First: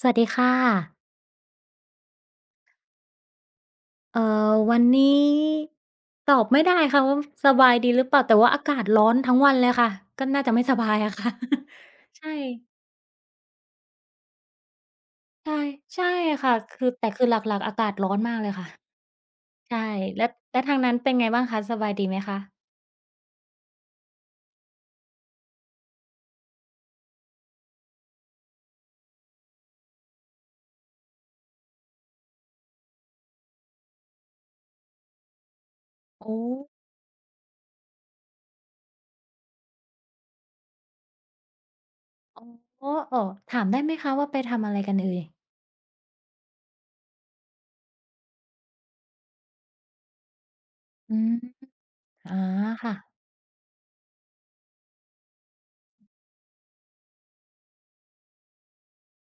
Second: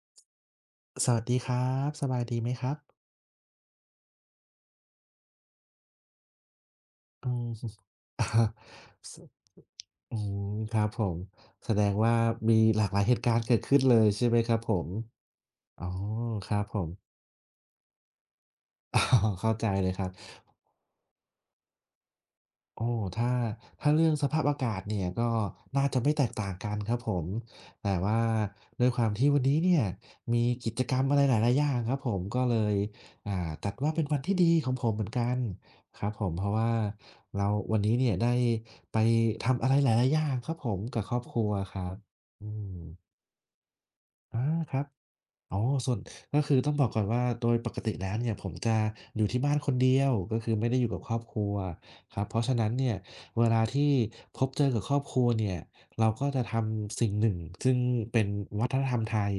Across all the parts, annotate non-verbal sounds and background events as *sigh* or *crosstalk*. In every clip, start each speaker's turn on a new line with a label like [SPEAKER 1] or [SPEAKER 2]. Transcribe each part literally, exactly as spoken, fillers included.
[SPEAKER 1] สวัสดีค่ะ
[SPEAKER 2] สวัสดีครับ สบายดีไหมครับ
[SPEAKER 1] เอ่อวันนี้ตอบไม่ได้ค่ะว่า
[SPEAKER 2] อืม
[SPEAKER 1] สบายดีหรือเป
[SPEAKER 2] *laughs*
[SPEAKER 1] ล่าแต่
[SPEAKER 2] อา
[SPEAKER 1] ว่าอากาศร้อน
[SPEAKER 2] ส
[SPEAKER 1] ทั้งวันเลยค่ะ
[SPEAKER 2] อื
[SPEAKER 1] ก็น่า
[SPEAKER 2] ม
[SPEAKER 1] จะไม่ส
[SPEAKER 2] ครับ
[SPEAKER 1] บาย
[SPEAKER 2] ผ
[SPEAKER 1] อะ
[SPEAKER 2] ม
[SPEAKER 1] ค่ะ
[SPEAKER 2] แสดงว่า
[SPEAKER 1] *laughs* ใช่
[SPEAKER 2] มีหลากหลายเหตุการณ์เกิดขึ้นเลยใช่ไหมครับผม
[SPEAKER 1] ใช่
[SPEAKER 2] อ๋อ
[SPEAKER 1] ใช่
[SPEAKER 2] ค
[SPEAKER 1] ค่ะ
[SPEAKER 2] รับผ
[SPEAKER 1] คื
[SPEAKER 2] ม
[SPEAKER 1] อแต่คือหลักๆอากาศร้อนมากเลยค่ะ
[SPEAKER 2] *laughs* อ๋อเข้าใจเล
[SPEAKER 1] ใช่
[SPEAKER 2] ยครับ
[SPEAKER 1] แล้วแล้วทางนั้นเป็นไงบ้างคะสบายดีไหมคะ
[SPEAKER 2] โอ้ถ้าถ้าเรื่องสภาพอากาศเนี่ยก็น่าจะไม่แตกต่างกันครับผมแต่ว่าด้วยความที่วันนี้เนี่ยมีกิจกรรมอะไรหลายๆอย่างครับผมก็เลยอ่าจัดว่าเป็นวันที่ดีของผมเหมือนกันครับผม
[SPEAKER 1] อ๋อ
[SPEAKER 2] เพราะว่าเราวันนี้เนี่ยได้ไปทำอะไรหลายๆอย่างครับผมกับครอบครัวครับ
[SPEAKER 1] อ๋อ
[SPEAKER 2] อืม
[SPEAKER 1] อ้อถามได้ไหมคะว่าไป
[SPEAKER 2] อา
[SPEAKER 1] ทำ
[SPEAKER 2] ค
[SPEAKER 1] อะไร
[SPEAKER 2] รับ
[SPEAKER 1] กันเอ่ย
[SPEAKER 2] อ๋อส่วนก็คือต้องบอกก่อนว่าโดยปกติแล้วเนี่ยผมจะอยู่ที่บ้านคนเดียวก็คือไม่ได้อยู่กับคร
[SPEAKER 1] อื
[SPEAKER 2] อบ
[SPEAKER 1] ม
[SPEAKER 2] ครัวครับ
[SPEAKER 1] อา
[SPEAKER 2] เพราะฉะนั้นเนี่
[SPEAKER 1] ค่ะ
[SPEAKER 2] ยเวลาที่พบเจอกับครอบครัวเนี่ยเราก็จะทำสิ่งหนึ่งซึ่งเป็นวัฒนธรรมไทย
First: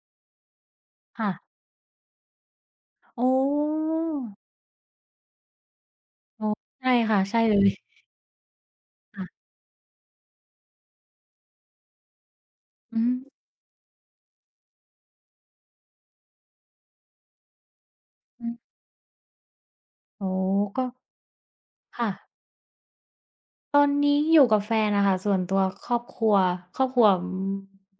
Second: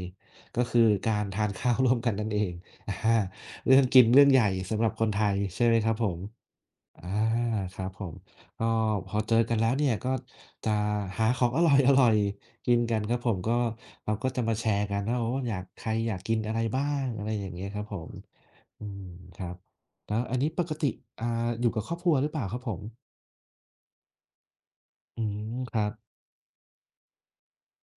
[SPEAKER 2] ก็คือการ
[SPEAKER 1] ค่ะ
[SPEAKER 2] ทานข้าว *laughs* ร่วมกันนั่นเองอา
[SPEAKER 1] อ๋
[SPEAKER 2] เรื่อง
[SPEAKER 1] อ
[SPEAKER 2] กินเรื่องใหญ่สำหรับคนไทยใช่ไหมครับผม
[SPEAKER 1] อ๋อใช่
[SPEAKER 2] อา
[SPEAKER 1] ค่ะใช่เลย
[SPEAKER 2] ครับผมก็พอ
[SPEAKER 1] ค่ะ
[SPEAKER 2] เจอกันแล้วเนี่ยก็จะหาของอร่อยๆกินกัน
[SPEAKER 1] อื
[SPEAKER 2] ค
[SPEAKER 1] ม
[SPEAKER 2] รับผมก็เราก็จะมาแชร์กันว่าโอ้อยากใครอยากกินอะไรบ้างอะไรอย่างเงี้ยครับผม
[SPEAKER 1] อืม
[SPEAKER 2] อืมครับแล้ว
[SPEAKER 1] อ๋อ
[SPEAKER 2] อันนี้ปก
[SPEAKER 1] ก็
[SPEAKER 2] ติอ่าอยู่กับครอบค
[SPEAKER 1] ค่ะ
[SPEAKER 2] รัวหรือเปล่าครับผม
[SPEAKER 1] ตอนนี้อยู่กับแฟนอะค่ะ
[SPEAKER 2] อื
[SPEAKER 1] ส่วนตั
[SPEAKER 2] ม
[SPEAKER 1] ว
[SPEAKER 2] ครั
[SPEAKER 1] ค
[SPEAKER 2] บ
[SPEAKER 1] รอบครัวครอบครัวอืม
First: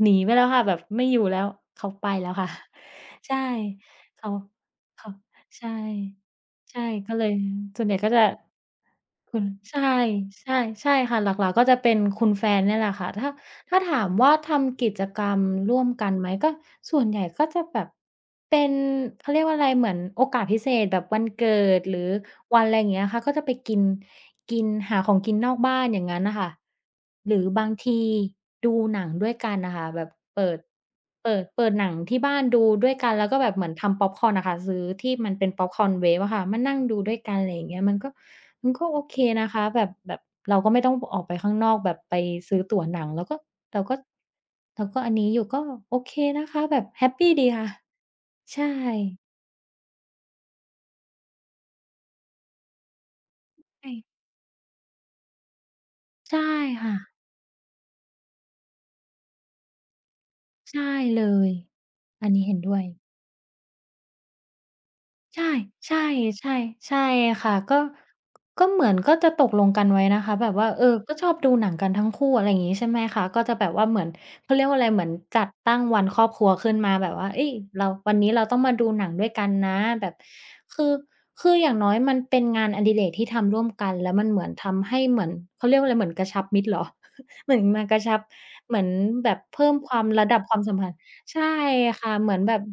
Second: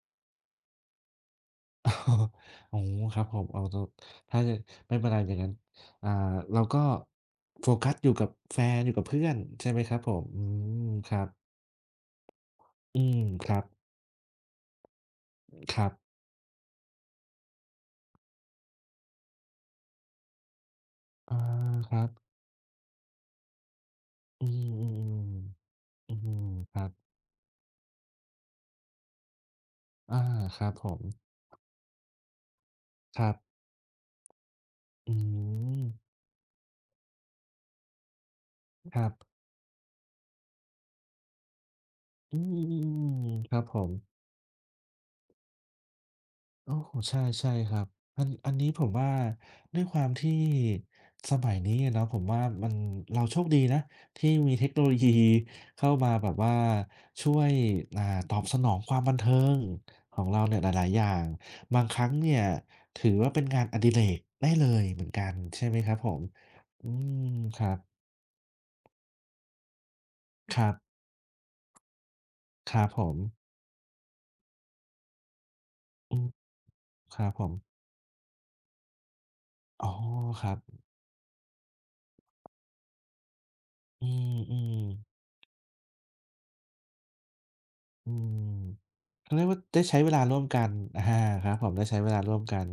[SPEAKER 1] หนีไปแล้วค่ะแบบไม่อยู่แล้ว
[SPEAKER 2] *laughs*
[SPEAKER 1] เขา
[SPEAKER 2] อ๋อ
[SPEAKER 1] ไปแล้วค่ะ
[SPEAKER 2] อ๋อครับ
[SPEAKER 1] *laughs*
[SPEAKER 2] ผ
[SPEAKER 1] ใช่
[SPEAKER 2] มอ๋อต
[SPEAKER 1] เขา
[SPEAKER 2] ถ้ายไม่เป็
[SPEAKER 1] เขา
[SPEAKER 2] นไรอย่างงั้น
[SPEAKER 1] ใช่
[SPEAKER 2] อ่าเราก็
[SPEAKER 1] ใช่ก็เลย
[SPEAKER 2] โฟ
[SPEAKER 1] ส่วน
[SPEAKER 2] กั
[SPEAKER 1] ให
[SPEAKER 2] ส
[SPEAKER 1] ญ่
[SPEAKER 2] อ
[SPEAKER 1] ก็
[SPEAKER 2] ยู่
[SPEAKER 1] จะ
[SPEAKER 2] กับแฟนอยู่กับเพื่อน
[SPEAKER 1] คุณ
[SPEAKER 2] ใช่ไหม
[SPEAKER 1] ใช่
[SPEAKER 2] ครับผมอื
[SPEAKER 1] ใช่
[SPEAKER 2] ม
[SPEAKER 1] ใช่
[SPEAKER 2] ค
[SPEAKER 1] ค่ะ
[SPEAKER 2] รั
[SPEAKER 1] ห
[SPEAKER 2] บ
[SPEAKER 1] ลักๆก็จะเป็นคุณแฟนเนี่ยแหละ
[SPEAKER 2] อื
[SPEAKER 1] ค่ะ
[SPEAKER 2] ม
[SPEAKER 1] ถ้า
[SPEAKER 2] ครับ
[SPEAKER 1] ถ้าถามว่าทำกิจกรรม
[SPEAKER 2] ค
[SPEAKER 1] ร่ว
[SPEAKER 2] รั
[SPEAKER 1] ม
[SPEAKER 2] บ
[SPEAKER 1] กันไหมก็ส่วนใหญ่ก็จะแบบเป็นเขาเรียกว่าอะไรเหมือนโอกาสพิเศษแบบวัน
[SPEAKER 2] อา
[SPEAKER 1] เกิด
[SPEAKER 2] ค
[SPEAKER 1] หรือ
[SPEAKER 2] รับ
[SPEAKER 1] วันอะไรอย่างเงี้ยค่ะก็จะไปกิน
[SPEAKER 2] อื
[SPEAKER 1] กิน
[SPEAKER 2] มอื
[SPEAKER 1] หา
[SPEAKER 2] ม
[SPEAKER 1] ของกินนอกบ้านอย่าง
[SPEAKER 2] อืม
[SPEAKER 1] งั้น
[SPEAKER 2] อื
[SPEAKER 1] น่ะ
[SPEAKER 2] ม
[SPEAKER 1] ค่ะ
[SPEAKER 2] ครับ
[SPEAKER 1] หรือบางทีดูหนังด้วยกันน่ะค่ะแบบ
[SPEAKER 2] อา
[SPEAKER 1] เปิด
[SPEAKER 2] ครับผม
[SPEAKER 1] เปิดเปิดหนังที่บ้านดูด้วยกัน
[SPEAKER 2] ค
[SPEAKER 1] แล้
[SPEAKER 2] รั
[SPEAKER 1] ว
[SPEAKER 2] บ
[SPEAKER 1] ก็แบบเหมือนทำพ็อปคอร์นอะค่ะซื้อที่
[SPEAKER 2] อื
[SPEAKER 1] มันเป็นพ็อปค
[SPEAKER 2] ม
[SPEAKER 1] อร์นเวฟอะค่ะมานั่งดูด้วยกันอะไรอย่างเงี้ยมันก็มันก็
[SPEAKER 2] ค
[SPEAKER 1] โอ
[SPEAKER 2] รับ
[SPEAKER 1] เคนะคะแบบแบบเราก็ไม่ต้องออกไปข้างนอกแบบไป
[SPEAKER 2] อืม
[SPEAKER 1] ซื้อ
[SPEAKER 2] อื
[SPEAKER 1] ตั๋ว
[SPEAKER 2] ม
[SPEAKER 1] หนังแล้ว
[SPEAKER 2] อื
[SPEAKER 1] ก็
[SPEAKER 2] มครับผ
[SPEAKER 1] เรา
[SPEAKER 2] ม
[SPEAKER 1] ก็เราก็อันนี้อยู่ก็โอเคนะคะ
[SPEAKER 2] โอ้
[SPEAKER 1] แบบแฮป
[SPEAKER 2] ใช่
[SPEAKER 1] ปีดี
[SPEAKER 2] ใช่
[SPEAKER 1] ค่ะ
[SPEAKER 2] ครับ อันอัน
[SPEAKER 1] ใช่
[SPEAKER 2] นี้ผมว่าด้วยความที่สมัยนี้อะเนาะผมว่ามันเราโชคดีนะ
[SPEAKER 1] ใช่
[SPEAKER 2] ที่มีเทคโนโลยีเข้ามาแบบ
[SPEAKER 1] ใช่
[SPEAKER 2] ว่า
[SPEAKER 1] ค่ะ
[SPEAKER 2] ช่วยอ่าตอบสนองความบันเทิงของเราเนี่ยหลาย
[SPEAKER 1] ใช่
[SPEAKER 2] ๆอย่า
[SPEAKER 1] เล
[SPEAKER 2] ง
[SPEAKER 1] ย
[SPEAKER 2] บางครั้ง
[SPEAKER 1] อัน
[SPEAKER 2] เนี่ย
[SPEAKER 1] นี้เห็นด้วย
[SPEAKER 2] ถือว่าเป็นงานอดิเรกได้เลยเหมือนกัน
[SPEAKER 1] ใช่
[SPEAKER 2] ใช่ไหมครับ
[SPEAKER 1] ใช่
[SPEAKER 2] ผม
[SPEAKER 1] ใช่
[SPEAKER 2] อื
[SPEAKER 1] ใช่
[SPEAKER 2] ม
[SPEAKER 1] ค่ะ
[SPEAKER 2] ครั
[SPEAKER 1] ก็
[SPEAKER 2] บ
[SPEAKER 1] ก็เหมือนก็จะตกลงกันไว้นะคะแบบ
[SPEAKER 2] ค
[SPEAKER 1] ว่า
[SPEAKER 2] รับ
[SPEAKER 1] เออก็ชอบดูหนังกันทั้งคู่อะไรอย่าง
[SPEAKER 2] ค
[SPEAKER 1] งี้
[SPEAKER 2] รับ
[SPEAKER 1] ใช่ไห
[SPEAKER 2] ผ
[SPEAKER 1] ม
[SPEAKER 2] ม
[SPEAKER 1] คะก็จะแบบว่าเหมือนเขาเรียกว่าอะไรเหมือนจัดตั้งวัน
[SPEAKER 2] อื
[SPEAKER 1] ครอ
[SPEAKER 2] ม
[SPEAKER 1] บครัวขึ้นมาแบบ
[SPEAKER 2] ครั
[SPEAKER 1] ว่า
[SPEAKER 2] บผ
[SPEAKER 1] เฮ้ย
[SPEAKER 2] ม
[SPEAKER 1] เราวันนี้เราต้องมาดูหนังด้วยกันนะ
[SPEAKER 2] อ๋อ
[SPEAKER 1] แบบ
[SPEAKER 2] ครับ
[SPEAKER 1] คือคืออย่างน้อยมันเป็นงานอดิเรกที่ทำร่วมกัน
[SPEAKER 2] อื
[SPEAKER 1] แล้วมันเหมือน
[SPEAKER 2] ม
[SPEAKER 1] ทำให้เห
[SPEAKER 2] ๆ
[SPEAKER 1] มือนเขาเรียกว่าอะไรเหมือนกระชับมิตรเหรอ *laughs* เหมือนมากระ
[SPEAKER 2] อื
[SPEAKER 1] ชับ
[SPEAKER 2] ม
[SPEAKER 1] เหมือนแบ
[SPEAKER 2] เขา
[SPEAKER 1] บ
[SPEAKER 2] เรียกว่า
[SPEAKER 1] เพิ่ม
[SPEAKER 2] ได้
[SPEAKER 1] ค
[SPEAKER 2] ใช้
[SPEAKER 1] วาม
[SPEAKER 2] เวลา
[SPEAKER 1] ระดั
[SPEAKER 2] ร่ว
[SPEAKER 1] บ
[SPEAKER 2] ม
[SPEAKER 1] ควา
[SPEAKER 2] กั
[SPEAKER 1] ม
[SPEAKER 2] น
[SPEAKER 1] สัมพันธ์
[SPEAKER 2] อา
[SPEAKER 1] ใช่
[SPEAKER 2] ครับผมได้ใช้เว
[SPEAKER 1] ค่ะ
[SPEAKER 2] ลา
[SPEAKER 1] เหมื
[SPEAKER 2] ร่ว
[SPEAKER 1] อ
[SPEAKER 2] ม
[SPEAKER 1] นแบ
[SPEAKER 2] กั
[SPEAKER 1] บ
[SPEAKER 2] น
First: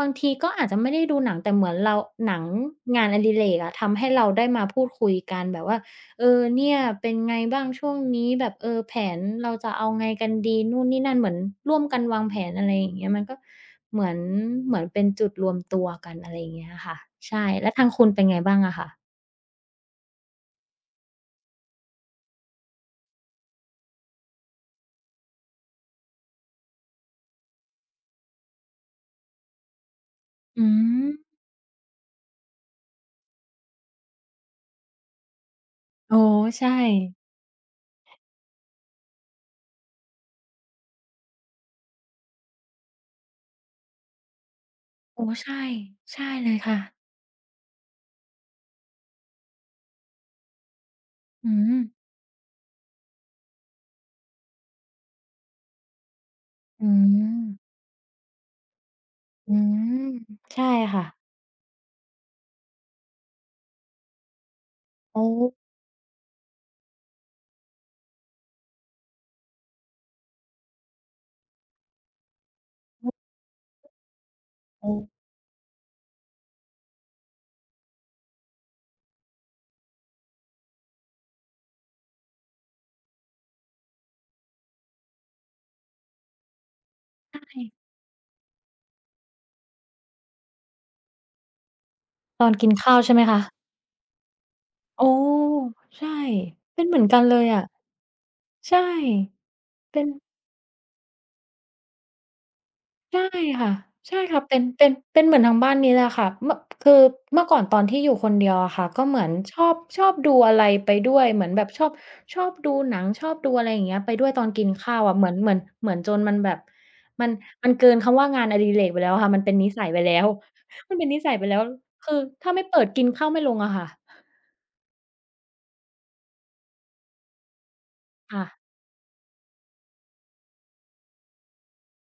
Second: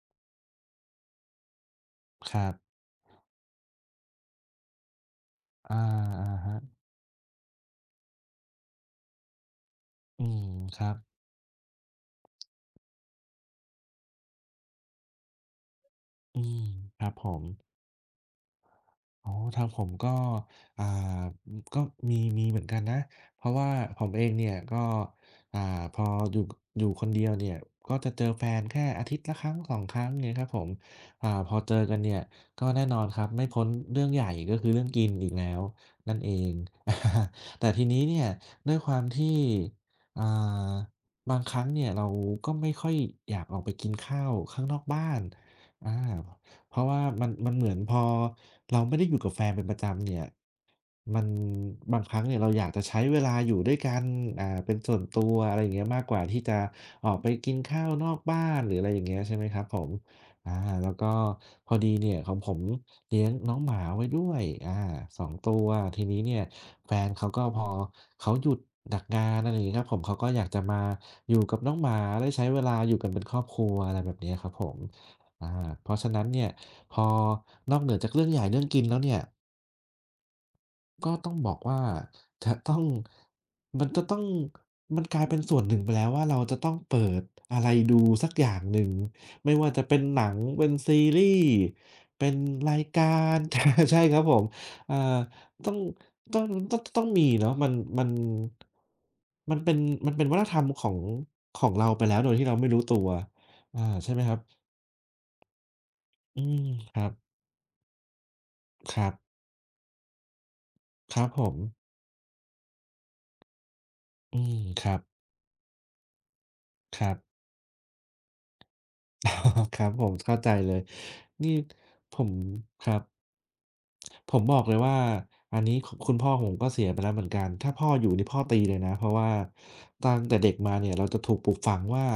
[SPEAKER 1] บางทีก็อาจจะไม่ได้ดูหนังแต่เหมือนเราห
[SPEAKER 2] ค
[SPEAKER 1] นัง
[SPEAKER 2] รับ
[SPEAKER 1] งานอดิเรกอะทำให้เราได้มาพูดคุยกันแบบ
[SPEAKER 2] อา
[SPEAKER 1] ว่าเอ
[SPEAKER 2] อะ
[SPEAKER 1] อ
[SPEAKER 2] ฮะ
[SPEAKER 1] เนี่ยเป็นไงบ้างช่วงนี้แบบเออแผนเราจะเอาไง
[SPEAKER 2] อื
[SPEAKER 1] กัน
[SPEAKER 2] ม
[SPEAKER 1] ดี
[SPEAKER 2] ค
[SPEAKER 1] นู่น
[SPEAKER 2] รับ
[SPEAKER 1] นี่นั่นเหมือนร่วมกันวางแผนอะไรอย่างเงี้ยมันก็เหมือนเหมือนเป็นจุดรวมตัวกันอะไร
[SPEAKER 2] อื
[SPEAKER 1] อย่าง
[SPEAKER 2] ม
[SPEAKER 1] เงี้ยค่ะ
[SPEAKER 2] ครับผม
[SPEAKER 1] ใช่แล้วทางคุณเป็นไงบ้างอะคะ
[SPEAKER 2] อ๋อทางผมก็อ่าก็มีมีเหมือนกันนะเพราะว่าผมเองเนี่ยก็อ่าพออยู่อยู่คนเดียวเนี่ยก็จะเจอแฟนแค่อาทิตย์ละครั้งสองครั้งเงี้ยครับผ
[SPEAKER 1] อื
[SPEAKER 2] ม
[SPEAKER 1] ม
[SPEAKER 2] อ่าพอเจอกันเนี่ยก็แน่นอนครับไม่พ้นเรื่องใหญ่ก็คือเรื่องกินอีกแล้วนั่
[SPEAKER 1] โอ๋
[SPEAKER 2] นเอง
[SPEAKER 1] ใช่
[SPEAKER 2] *laughs* แต่ทีนี้เนี่ยด้วยความที่อ่าบางครั้งเนี่ยเราก็ไม่ค่อยอยากออกไปกินข้าวข้างนอกบ้าน
[SPEAKER 1] โอ้ใช่
[SPEAKER 2] อา
[SPEAKER 1] ใช่เลย
[SPEAKER 2] เพ
[SPEAKER 1] ค่ะ
[SPEAKER 2] ราะว่ามันมันเหมือนพอเราไม่ได้อยู่กับแฟนเป็นประจำเนี่ยมัน
[SPEAKER 1] อืม
[SPEAKER 2] บางครั้งเนี่ยเราอยากจะใช้เวลาอยู่ด้วยกันอ่าเป็นส่วนตัวอะไรอย่างเงี้ยมากกว่าที่จะ
[SPEAKER 1] อื
[SPEAKER 2] ออกไปกิน
[SPEAKER 1] ม
[SPEAKER 2] ข้าวนอกบ้านหรืออะไรอย่างเงี้ยใช่ไหม
[SPEAKER 1] อื
[SPEAKER 2] ครับผม
[SPEAKER 1] ม
[SPEAKER 2] อา
[SPEAKER 1] ใช่
[SPEAKER 2] แล้ว
[SPEAKER 1] ค่ะ
[SPEAKER 2] ก็พอดีเนี่ยของผมเลี้ยงน้องหมาไว้ด้วยอาส
[SPEAKER 1] โอ้
[SPEAKER 2] องตัวทีนี้เนี่ยแฟนเขาก็พอเขาหยุดจากงานอะไรอย่างงี้ครับผมเขาก็อยากจะมาอยู่กับน้องหมาได้ใช้เวลาอยู่กัน
[SPEAKER 1] โอ้
[SPEAKER 2] เป็นครอบครัวอะไรแบบเนี้ยครับผม
[SPEAKER 1] โฮ
[SPEAKER 2] อาเพราะฉะนั้นเนี่ย พอนอกเหนือจากเรื่องใหญ่เรื่องกินแล้วเนี่ยก็ต้องบอกว่าจะต้อง *laughs* มันจะต้องมันกลายเป็นส่วนหนึ่งไปแล้วว่าเราจะต้องเปิด
[SPEAKER 1] ใช่
[SPEAKER 2] อะไรดูสักอย่างหนึ่งไม่ว่าจะเป็นหนังเป็นซีรีส์เป็น
[SPEAKER 1] ตอนกิน
[SPEAKER 2] ราย
[SPEAKER 1] ข้าว
[SPEAKER 2] กา
[SPEAKER 1] ใช่ไหม
[SPEAKER 2] ร
[SPEAKER 1] คะ
[SPEAKER 2] *laughs* ใช่ครับผมอ่า
[SPEAKER 1] โอ้
[SPEAKER 2] ต้อง
[SPEAKER 1] ใช่
[SPEAKER 2] ต้องต้อง
[SPEAKER 1] เป็นเหมื
[SPEAKER 2] ต้อ
[SPEAKER 1] อ
[SPEAKER 2] ง
[SPEAKER 1] นกั
[SPEAKER 2] มี
[SPEAKER 1] นเลย
[SPEAKER 2] เนาะ
[SPEAKER 1] อะ
[SPEAKER 2] มันมัน
[SPEAKER 1] ใช่
[SPEAKER 2] มันเป็น
[SPEAKER 1] เป็น
[SPEAKER 2] มันเป็นวัฒนธรรมของของเราไปแล้วโดยที่เราไม่รู้ตัว
[SPEAKER 1] ใช่ค่ะ
[SPEAKER 2] อาใช่
[SPEAKER 1] ใช่
[SPEAKER 2] ไหมครับ
[SPEAKER 1] ค่ะเป็นเป็นเป็นเหมือนทางบ้านนี้แหละค่ะ
[SPEAKER 2] อื
[SPEAKER 1] เมื่อ
[SPEAKER 2] ม
[SPEAKER 1] คื
[SPEAKER 2] ค
[SPEAKER 1] อ
[SPEAKER 2] รับ
[SPEAKER 1] เมื่อก่อนตอนที่อยู่คนเดียวอะค่ะ
[SPEAKER 2] ค
[SPEAKER 1] ก็
[SPEAKER 2] รับ
[SPEAKER 1] เหมือนชอบชอบดูอะไรไปด้
[SPEAKER 2] ค
[SPEAKER 1] ว
[SPEAKER 2] รั
[SPEAKER 1] ย
[SPEAKER 2] บผ
[SPEAKER 1] เหมือน
[SPEAKER 2] ม
[SPEAKER 1] แบบชอบชอบดูหนังชอบดูอะไรอย่างเงี้ยไปด้วย
[SPEAKER 2] อื
[SPEAKER 1] ตอน
[SPEAKER 2] ม
[SPEAKER 1] กิน
[SPEAKER 2] ครั
[SPEAKER 1] ข้า
[SPEAKER 2] บ
[SPEAKER 1] วอะเหมือนเหมือนเหมือนจนมันแบบ
[SPEAKER 2] ครับ
[SPEAKER 1] มันมันเกินคำว่างานอดิเรกไปแล้วอะค่ะมันเป็นนิ
[SPEAKER 2] *laughs* ค
[SPEAKER 1] สั
[SPEAKER 2] รั
[SPEAKER 1] ย
[SPEAKER 2] บ
[SPEAKER 1] ไป
[SPEAKER 2] ผม
[SPEAKER 1] แล้ว
[SPEAKER 2] เข้าใจเลย
[SPEAKER 1] *laughs* มันเป็นนิสัยไป
[SPEAKER 2] นี่
[SPEAKER 1] แล้ว
[SPEAKER 2] ผ
[SPEAKER 1] คือ
[SPEAKER 2] ม
[SPEAKER 1] ถ้าไม่เปิ
[SPEAKER 2] ค
[SPEAKER 1] ด
[SPEAKER 2] รับ
[SPEAKER 1] กินข้าวไม่ลงอะค่ะ
[SPEAKER 2] ผมบอกเลยว่าอันนี้คคุณพ่อผมก็เสียไปแล้วเหมือนกันถ้าพ่ออยู่นี่พ่อ
[SPEAKER 1] ค่ะ
[SPEAKER 2] ตีเลยนะเพราะว่าตั้งแต่เด็กมาเนี่ยเราจะถูกปลูกฝังว่า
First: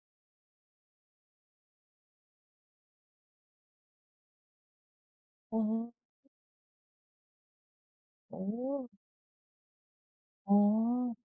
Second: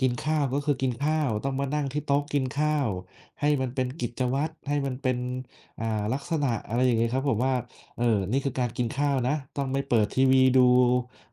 [SPEAKER 2] กินข้าวก็คือกินข้าวต้องมานั่งที่โต๊ะกินข้าวให้มันเป็นกิจวัตรให้มันเป็น
[SPEAKER 1] ออโฮ
[SPEAKER 2] อ่าลักษณะอะไรอย่างงี้ครับผมว่าเอ่อนี่
[SPEAKER 1] โอ้
[SPEAKER 2] คือการกินข้าวนะต้องไม่เปิดทีวี
[SPEAKER 1] อ๋อ
[SPEAKER 2] ดู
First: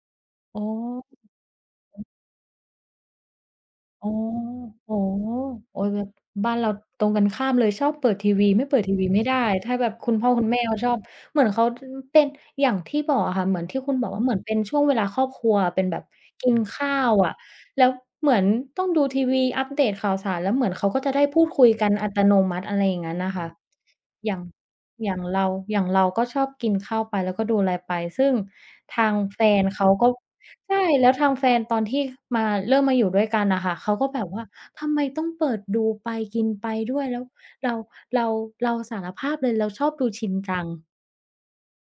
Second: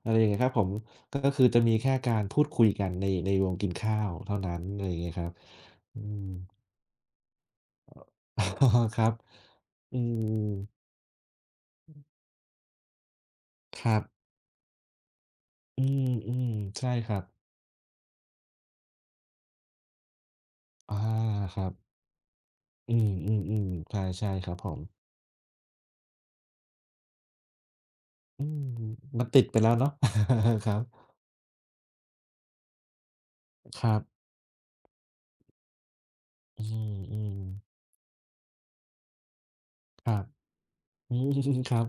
[SPEAKER 2] อะไรอย่างเงี้ยครับ
[SPEAKER 1] อ๋
[SPEAKER 2] ผ
[SPEAKER 1] อ
[SPEAKER 2] มก็คือจะมีแค่การพูดคุยกันในในวงกินข้า
[SPEAKER 1] อ๋อ
[SPEAKER 2] วเท่านั้นอะไรอ
[SPEAKER 1] อ๋อ
[SPEAKER 2] ย่างเงี้ยครับ
[SPEAKER 1] โอ๊ย
[SPEAKER 2] อื
[SPEAKER 1] แบบ
[SPEAKER 2] ม
[SPEAKER 1] บ้านเราตรงกันข้ามเลยชอบเปิดทีวี
[SPEAKER 2] *laughs* อ๋
[SPEAKER 1] ไม่
[SPEAKER 2] อ
[SPEAKER 1] เปิดที
[SPEAKER 2] ครั
[SPEAKER 1] วี
[SPEAKER 2] บ
[SPEAKER 1] ไม่ได้ถ้าแบบ
[SPEAKER 2] อื
[SPEAKER 1] คุณพ่
[SPEAKER 2] ม
[SPEAKER 1] อคุณแม่เขาชอบเหมือนเขาอืมเป็นอย่างที่บอกอะค่ะเหมือนที่
[SPEAKER 2] ค
[SPEAKER 1] คุ
[SPEAKER 2] รั
[SPEAKER 1] ณ
[SPEAKER 2] บ
[SPEAKER 1] บอกว่าเหมือนเป็นช่วงเวลาครอบครัว
[SPEAKER 2] อื
[SPEAKER 1] เป็นแบบ
[SPEAKER 2] มอืม
[SPEAKER 1] กิน
[SPEAKER 2] ใช่
[SPEAKER 1] ข้า
[SPEAKER 2] ค
[SPEAKER 1] ว
[SPEAKER 2] รับ
[SPEAKER 1] อะแล้วเหมือนต้องดูทีวีอัปเดตข่าวสารแล้วเหมือนเขา
[SPEAKER 2] อา
[SPEAKER 1] ก็จะได้พูด
[SPEAKER 2] ค
[SPEAKER 1] คุ
[SPEAKER 2] รั
[SPEAKER 1] ย
[SPEAKER 2] บ
[SPEAKER 1] กันอัตโนมัติอะไรอ
[SPEAKER 2] อื
[SPEAKER 1] ย่างงั้นน่ะค่ะ
[SPEAKER 2] มๆๆใช่ใช่
[SPEAKER 1] อย่าง
[SPEAKER 2] ครับผม
[SPEAKER 1] อย่างเราอย่างเราก็ชอบกินข้าวไปแล้วก็ดูอะไรไปซึ่ง
[SPEAKER 2] อืม
[SPEAKER 1] ทาง
[SPEAKER 2] มันติ
[SPEAKER 1] แฟ
[SPEAKER 2] ดไป
[SPEAKER 1] น
[SPEAKER 2] แล้ว
[SPEAKER 1] เขา
[SPEAKER 2] เนาะ
[SPEAKER 1] ก็
[SPEAKER 2] *laughs* ครับ
[SPEAKER 1] ใช่แล้วทางแฟนตอนที่มาเริ่มมาอยู่ด้วยกันน่ะค่ะ
[SPEAKER 2] ครั
[SPEAKER 1] เขา
[SPEAKER 2] บ
[SPEAKER 1] ก็แบบว่าทำไมต้องเปิดดูไปกิน
[SPEAKER 2] อื
[SPEAKER 1] ไปด้วยแล้ว
[SPEAKER 2] ม
[SPEAKER 1] เรา
[SPEAKER 2] ๆ
[SPEAKER 1] เราเราสารภาพเลยเราชอบดู
[SPEAKER 2] ครับ
[SPEAKER 1] ชินจัง
[SPEAKER 2] *laughs* อืมครับ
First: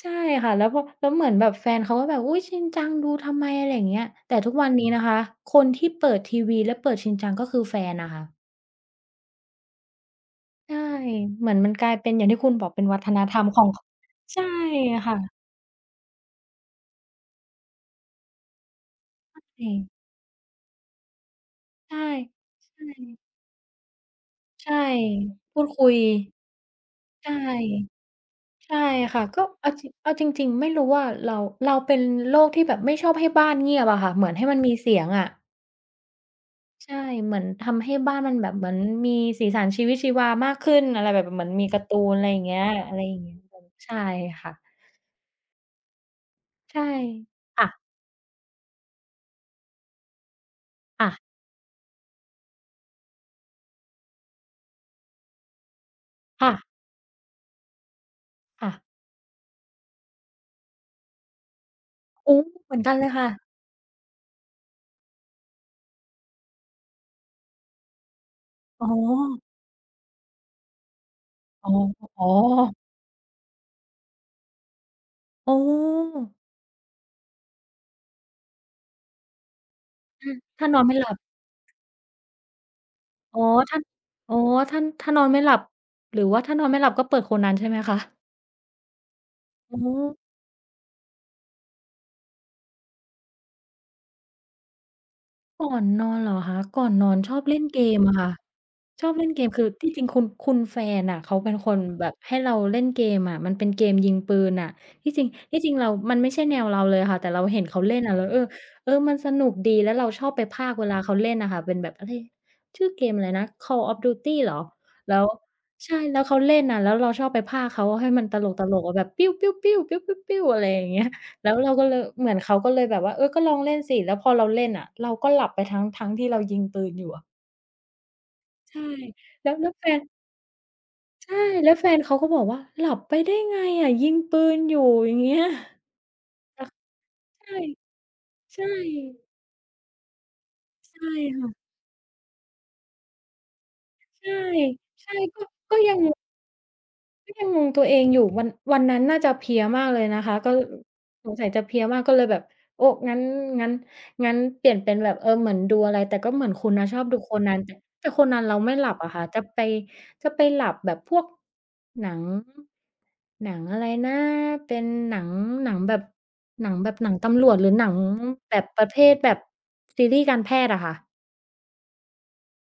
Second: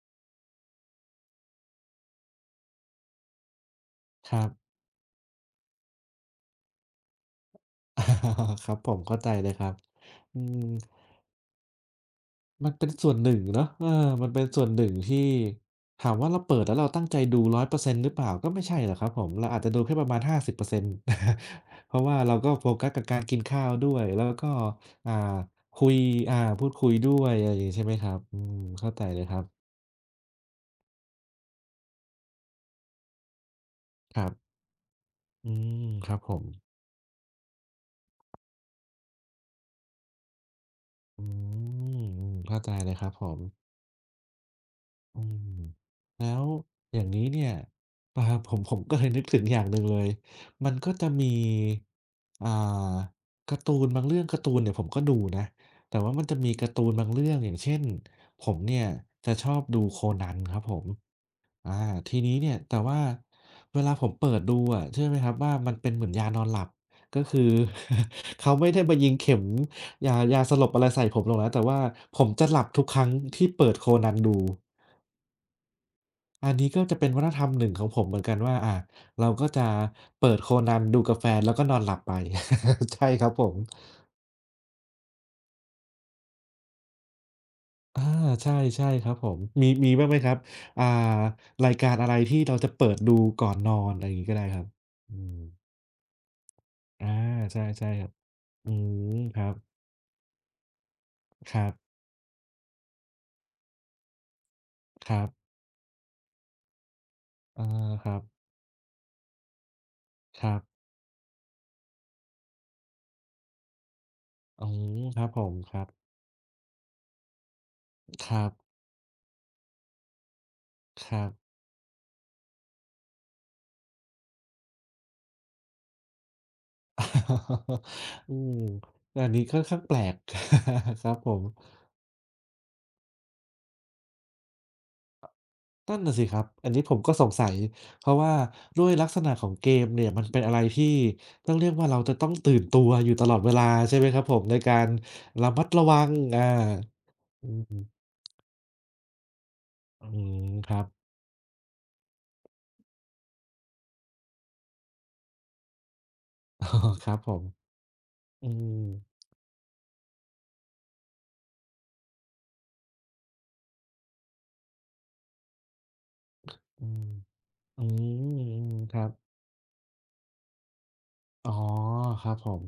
[SPEAKER 1] ใช่ค่ะแล้วพอแล้วเหมือนแบบแฟนเขาก็แบบอุ๊ยชินจังดูทำไมอะไรอย่างเงี้ย
[SPEAKER 2] ค
[SPEAKER 1] แต่
[SPEAKER 2] รั
[SPEAKER 1] ทุกวัน
[SPEAKER 2] บ
[SPEAKER 1] นี้นะคะคนที่เปิดทีวีและเปิดชินจังก็คือแฟนน่ะค่ะ
[SPEAKER 2] *laughs* ครับผมเข้าใจเลยครับอืม
[SPEAKER 1] ใช่เหมือนมันกลายเป็นอย่างที่คุณบอ
[SPEAKER 2] มั
[SPEAKER 1] ก
[SPEAKER 2] น
[SPEAKER 1] เป็
[SPEAKER 2] เป็
[SPEAKER 1] น
[SPEAKER 2] น
[SPEAKER 1] วัฒ
[SPEAKER 2] ส่วน
[SPEAKER 1] น
[SPEAKER 2] ห
[SPEAKER 1] ธ
[SPEAKER 2] นึ่
[SPEAKER 1] ร
[SPEAKER 2] ง
[SPEAKER 1] รมขอ
[SPEAKER 2] เนาะ
[SPEAKER 1] งค
[SPEAKER 2] เออมันเป็
[SPEAKER 1] ใช่
[SPEAKER 2] นส่วนหนึ่งที่
[SPEAKER 1] ค่ะ
[SPEAKER 2] ถามว่าเราเปิดแล้วเราตั้งใจดูหนึ่งร้อยเปอร์เซ็นต์หรือเปล่าก็ไม่ใช่หรอกครับผมเราอาจจะ
[SPEAKER 1] ใช่
[SPEAKER 2] ดูแค่ประมาณห้าสิบเปอร์เซ็นต์ *laughs* เพ
[SPEAKER 1] ใช่
[SPEAKER 2] ราะว่าเราก็โฟ
[SPEAKER 1] ใช่
[SPEAKER 2] กัสกับการกินข้าวด้วยแล้วก็
[SPEAKER 1] ใช่
[SPEAKER 2] อ่า
[SPEAKER 1] พูด
[SPEAKER 2] คุ
[SPEAKER 1] คุ
[SPEAKER 2] ย
[SPEAKER 1] ย
[SPEAKER 2] อ่าพูดคุยด้วย
[SPEAKER 1] ใช่
[SPEAKER 2] อะไรอย่างงี้ใช่ไหมครับอืม
[SPEAKER 1] ใช่
[SPEAKER 2] เข้าใจเล
[SPEAKER 1] ค่ะ
[SPEAKER 2] ยครั
[SPEAKER 1] ก็
[SPEAKER 2] บ
[SPEAKER 1] เอาจริงเอาจริงๆไม่รู้ว่าเราเราเป็นโรคที่แบบไม่ชอบให้บ้านเงียบอะค่ะ
[SPEAKER 2] ค
[SPEAKER 1] เห
[SPEAKER 2] รั
[SPEAKER 1] มือนให้
[SPEAKER 2] บ
[SPEAKER 1] มันมีเสียงอะ
[SPEAKER 2] อืมครับผม
[SPEAKER 1] ใช่เหมือนทำให้บ้านมันแบบเหมือนมีสีสันชีวิตชีวามากขึ้นอะไรแบ
[SPEAKER 2] อื
[SPEAKER 1] บเหมือนมีการ์ตู
[SPEAKER 2] ม
[SPEAKER 1] นอะ
[SPEAKER 2] อื
[SPEAKER 1] ไรอ
[SPEAKER 2] ม
[SPEAKER 1] ย่าง
[SPEAKER 2] เข้า
[SPEAKER 1] เงี้ย
[SPEAKER 2] ใจเล
[SPEAKER 1] อะ
[SPEAKER 2] ย
[SPEAKER 1] ไร
[SPEAKER 2] ครั
[SPEAKER 1] อ
[SPEAKER 2] บ
[SPEAKER 1] ย่า
[SPEAKER 2] ผ
[SPEAKER 1] งเงี้ย
[SPEAKER 2] ม
[SPEAKER 1] ใช่ค่ะ
[SPEAKER 2] อืมแล้ว
[SPEAKER 1] ใช่
[SPEAKER 2] อย่างนี้เนี่ย
[SPEAKER 1] ค่ะ
[SPEAKER 2] อ่าผมผมก็เลยนึกถึงอย่างหนึ่งเลยมันก็จะมี
[SPEAKER 1] ค่ะ
[SPEAKER 2] อ่าการ์ตูนบางเรื่องการ์ตูนเนี่ยผมก็ดูนะแต่ว่ามันจะมี
[SPEAKER 1] ค่ะ
[SPEAKER 2] การ์ตูนบางเรื่องอย่างเช่นผม
[SPEAKER 1] ค่ะ
[SPEAKER 2] เนี่ยจะชอบดูโคนันครับผมอาที
[SPEAKER 1] โอ้
[SPEAKER 2] นี้เนี่ย
[SPEAKER 1] เหมื
[SPEAKER 2] แต่
[SPEAKER 1] อนกัน
[SPEAKER 2] ว่า
[SPEAKER 1] เลยค่ะ
[SPEAKER 2] เวลาผมเปิดดูอะเชื่อไหมครับว่ามันเป็นเหมือนยานอนหลับก็คือ *laughs* เขาไม่ได้
[SPEAKER 1] อ๋อ
[SPEAKER 2] มายิงเข็มยายาสลบอะไรใส่ผมหรอกนะแต่
[SPEAKER 1] อ๋อ
[SPEAKER 2] ว่าผ
[SPEAKER 1] อ๋อ
[SPEAKER 2] มจะหลับทุกครั้งที่เปิดโคนันดู
[SPEAKER 1] อ๋อ
[SPEAKER 2] อันนี้ก็จะเป็นวัฒนธรรมหนึ่งของผมเหมือนกันว่าอ่าเราก็จะ
[SPEAKER 1] อื
[SPEAKER 2] เปิ
[SPEAKER 1] ม
[SPEAKER 2] ดโค
[SPEAKER 1] ถ้า
[SPEAKER 2] นั
[SPEAKER 1] นอ
[SPEAKER 2] น
[SPEAKER 1] นไม่
[SPEAKER 2] ดู
[SPEAKER 1] หลั
[SPEAKER 2] กับ
[SPEAKER 1] บ
[SPEAKER 2] แฟนแล้วก็นอนหลับไป *laughs* ใช่ครับ
[SPEAKER 1] อ๋อ
[SPEAKER 2] ผม
[SPEAKER 1] ถ้าอ๋อถ้าถ้านอนไม่หลับหรือว่าถ้านอนไม่หลับก็เปิดโคนันใช่ไหมคะ
[SPEAKER 2] อาใช่ใช่ครับผมมี
[SPEAKER 1] อ๋อ
[SPEAKER 2] มีบ้างไหมครับอ่ารายการอะไรที่เราจะเปิดดูก่อนนอนอะไรอย่างงี้ก็ได้ครับอืม
[SPEAKER 1] ก่อนนอนเหรอคะก่อนน
[SPEAKER 2] อา
[SPEAKER 1] อนชอบเล่
[SPEAKER 2] ใช่
[SPEAKER 1] นเก
[SPEAKER 2] ใช่
[SPEAKER 1] ม
[SPEAKER 2] ครับ
[SPEAKER 1] อะค่ะ
[SPEAKER 2] อื
[SPEAKER 1] ชอบ
[SPEAKER 2] ม
[SPEAKER 1] เล่น
[SPEAKER 2] ค
[SPEAKER 1] เก
[SPEAKER 2] รั
[SPEAKER 1] ม
[SPEAKER 2] บ
[SPEAKER 1] คือที่จริงคุณคุณแฟนน่ะเขาเป็
[SPEAKER 2] ค
[SPEAKER 1] น
[SPEAKER 2] รั
[SPEAKER 1] ค
[SPEAKER 2] บ
[SPEAKER 1] นแบบให้เราเล่นเกมอะมันเป็นเกมยิงปืนน่ะ
[SPEAKER 2] ค
[SPEAKER 1] ที่
[SPEAKER 2] รั
[SPEAKER 1] จริง
[SPEAKER 2] บ
[SPEAKER 1] ที่จริงเรามันไม่ใช่แนวเราเลยค่ะแต่เราเห็
[SPEAKER 2] อา
[SPEAKER 1] นเขาเล่น
[SPEAKER 2] ค
[SPEAKER 1] อะ
[SPEAKER 2] รับ
[SPEAKER 1] เราเออเออมันสนุกดีแล้วเราชอบไป
[SPEAKER 2] ครับ
[SPEAKER 1] พากย์เวลาเขาเล่นน่ะค่ะเป็นแบบอะไรชื่อเกมอะไรนะ Call of Duty เหรอ
[SPEAKER 2] อืม
[SPEAKER 1] แล้
[SPEAKER 2] ค
[SPEAKER 1] ว
[SPEAKER 2] รับผมครับ
[SPEAKER 1] ใช่แล้วเขาเล่นน่ะแล้วเราชอบไปพากย์เขาให้มั
[SPEAKER 2] ค
[SPEAKER 1] นต
[SPEAKER 2] รับ
[SPEAKER 1] ลกๆอะแบบปิ้วๆๆปิ้วๆๆอะไรอย่าง
[SPEAKER 2] ค
[SPEAKER 1] เงี้ย
[SPEAKER 2] รับ
[SPEAKER 1] แล้วเราก็เลยเหมือนเขาก็เลยแบบว่าเออก็ลองเล่นสิแล้วพอเราเล่นอะเราก็หลับไปทั้งทั้งที่เรายิงปืนอยู่อะ
[SPEAKER 2] *laughs* อืม
[SPEAKER 1] ใช่
[SPEAKER 2] อันนี้
[SPEAKER 1] แล้ว
[SPEAKER 2] ค่อน
[SPEAKER 1] แล้ว
[SPEAKER 2] ข้าง
[SPEAKER 1] แฟ
[SPEAKER 2] แปล
[SPEAKER 1] น
[SPEAKER 2] ก *laughs* ครับผ
[SPEAKER 1] ใช่
[SPEAKER 2] ม
[SPEAKER 1] แล้วแฟนเขาก็บอกว่าหลับไปได้ไงอะยิงปืนอยู่อย่างเงี้ย
[SPEAKER 2] นั่นน่ะสิครับ
[SPEAKER 1] *laughs* แต่
[SPEAKER 2] อันนี้ผมก็สงสัยเพราะว่า
[SPEAKER 1] ใช่
[SPEAKER 2] ด้วยลักษณะของเกมเนี่ยมันเป็นอะไรที่
[SPEAKER 1] ใช่ใช่
[SPEAKER 2] ต้อง
[SPEAKER 1] ค่ะ
[SPEAKER 2] เรียกว่าเราจะต้องตื่นตัวอยู่ตลอดเวลาใช่ไหมครับผ
[SPEAKER 1] ใช่
[SPEAKER 2] มในการ
[SPEAKER 1] ใช่ก็
[SPEAKER 2] ระมัด
[SPEAKER 1] ก็
[SPEAKER 2] ระ
[SPEAKER 1] ยั
[SPEAKER 2] วั
[SPEAKER 1] ง
[SPEAKER 2] งอา
[SPEAKER 1] ยั
[SPEAKER 2] อื
[SPEAKER 1] งงงตัวเอ
[SPEAKER 2] ม
[SPEAKER 1] งอยู่วันวันนั้นน่าจะเพลียมากเล
[SPEAKER 2] อื
[SPEAKER 1] ยนะคะ
[SPEAKER 2] ม
[SPEAKER 1] ก็
[SPEAKER 2] ครับ
[SPEAKER 1] สงสัยจะเพลียมากก็เลยแบบโอ้งั้นงั้นงั้นเปลี่ยนเป็นแบบเออเหมือนดูอะไรแต่ก็เหมือน
[SPEAKER 2] *laughs* อ๋
[SPEAKER 1] คุ
[SPEAKER 2] อ
[SPEAKER 1] ณนะชอบ
[SPEAKER 2] ครั
[SPEAKER 1] ดู
[SPEAKER 2] บผ
[SPEAKER 1] โค
[SPEAKER 2] ม
[SPEAKER 1] นันแต่แต่โคนัน
[SPEAKER 2] อื
[SPEAKER 1] เราไม่ห
[SPEAKER 2] ม
[SPEAKER 1] ลับอะค่ะจะไปจะไปหลับแบบพวกหนังหนังอะไรนะเป็นหนังหนังแบบหนัง
[SPEAKER 2] อื
[SPEAKER 1] แบบห
[SPEAKER 2] ม
[SPEAKER 1] นังตำรวจหรือห
[SPEAKER 2] อื
[SPEAKER 1] นัง
[SPEAKER 2] ม
[SPEAKER 1] แบ
[SPEAKER 2] อื
[SPEAKER 1] บ
[SPEAKER 2] ม
[SPEAKER 1] ประ
[SPEAKER 2] ค
[SPEAKER 1] เภ
[SPEAKER 2] รับ
[SPEAKER 1] ทแบบซีรีส์การแพทย์อะค่ะ
[SPEAKER 2] อ๋อครับผม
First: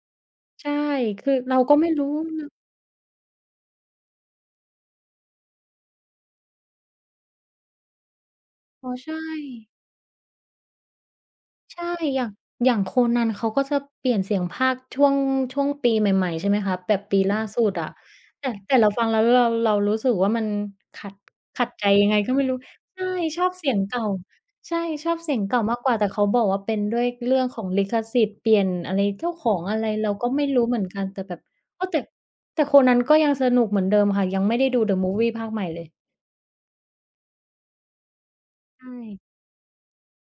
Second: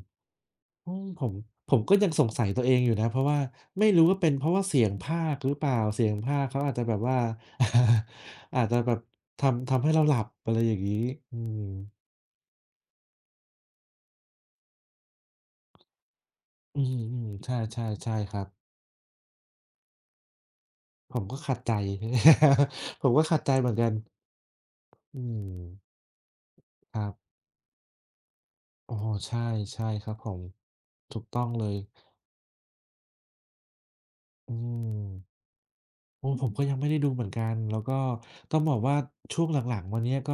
[SPEAKER 1] ใช่
[SPEAKER 2] อืมผ
[SPEAKER 1] คื
[SPEAKER 2] ม
[SPEAKER 1] อเรา
[SPEAKER 2] ผ
[SPEAKER 1] ก็
[SPEAKER 2] ม
[SPEAKER 1] ไม่
[SPEAKER 2] ก็ยัง
[SPEAKER 1] รู้
[SPEAKER 2] สง
[SPEAKER 1] ล
[SPEAKER 2] สัยตัวเองอยู่นะเพราะว่าไม่รู้ว่าเป็นเพราะว่าเสียงพากย์หรือเปล่าเสียงพากย์เขาอาจจะแบบว่า *laughs* อาจจะ
[SPEAKER 1] อ๋
[SPEAKER 2] แบ
[SPEAKER 1] อ
[SPEAKER 2] บ
[SPEAKER 1] ใช่
[SPEAKER 2] ทำทำให้เราหลับอะไรอย่างนี้อืม
[SPEAKER 1] ใช่อย่างอย่างโคนันเขาก็จะเปลี่ยนเสียงพากย์ช่วงช่วงปีใหม่ๆใช่ไหมคะ
[SPEAKER 2] อื
[SPEAKER 1] แบบปี
[SPEAKER 2] ม
[SPEAKER 1] ล่า
[SPEAKER 2] ๆใช่
[SPEAKER 1] สุดอะ
[SPEAKER 2] ๆใช่ครับ
[SPEAKER 1] แต่แต่เราฟังแล้วเราเรารู้สึกว่ามันขั
[SPEAKER 2] ผ
[SPEAKER 1] ด
[SPEAKER 2] มก็ขัด
[SPEAKER 1] ขัด
[SPEAKER 2] ใจ
[SPEAKER 1] ใจยังไงก็ไม่รู้
[SPEAKER 2] *laughs* ผ
[SPEAKER 1] ใช่
[SPEAKER 2] มก็ขั
[SPEAKER 1] ช
[SPEAKER 2] ด
[SPEAKER 1] อ
[SPEAKER 2] ใจ
[SPEAKER 1] บ
[SPEAKER 2] เห
[SPEAKER 1] เสี
[SPEAKER 2] มือ
[SPEAKER 1] ย
[SPEAKER 2] น
[SPEAKER 1] ง
[SPEAKER 2] กัน
[SPEAKER 1] เก่าใช่ชอบ
[SPEAKER 2] อื
[SPEAKER 1] เสียงเก่า
[SPEAKER 2] ม
[SPEAKER 1] มากกว่าแต่เขาบอกว่าเป็น
[SPEAKER 2] ค
[SPEAKER 1] ด้ว
[SPEAKER 2] รั
[SPEAKER 1] ย
[SPEAKER 2] บ
[SPEAKER 1] เรื่องของลิขสิทธิ์เปลี่ยน
[SPEAKER 2] อ๋
[SPEAKER 1] อะ
[SPEAKER 2] อ
[SPEAKER 1] ไรเจ้าข
[SPEAKER 2] ใช่
[SPEAKER 1] องอะไร
[SPEAKER 2] ใช่ค
[SPEAKER 1] เรา
[SPEAKER 2] รับผ
[SPEAKER 1] ก็
[SPEAKER 2] ม
[SPEAKER 1] ไม่รู้เหมือนกัน
[SPEAKER 2] ถู
[SPEAKER 1] แต่
[SPEAKER 2] ก
[SPEAKER 1] แบบ
[SPEAKER 2] ต้องเลย
[SPEAKER 1] อ้าวแต่แต่โคนันก็ยังสนุกเหมือนเดิมค่ะยัง
[SPEAKER 2] อื
[SPEAKER 1] ไม่ได้ดู The
[SPEAKER 2] ม
[SPEAKER 1] Movie ภาคใหม่เลย
[SPEAKER 2] โอ้ผมก็ยังไม่ได้ดูเหมือนกันแล้วก็ต้องบอก
[SPEAKER 1] ใช
[SPEAKER 2] ว่า
[SPEAKER 1] ่
[SPEAKER 2] ช่วงหลังๆมาเนี้ยก็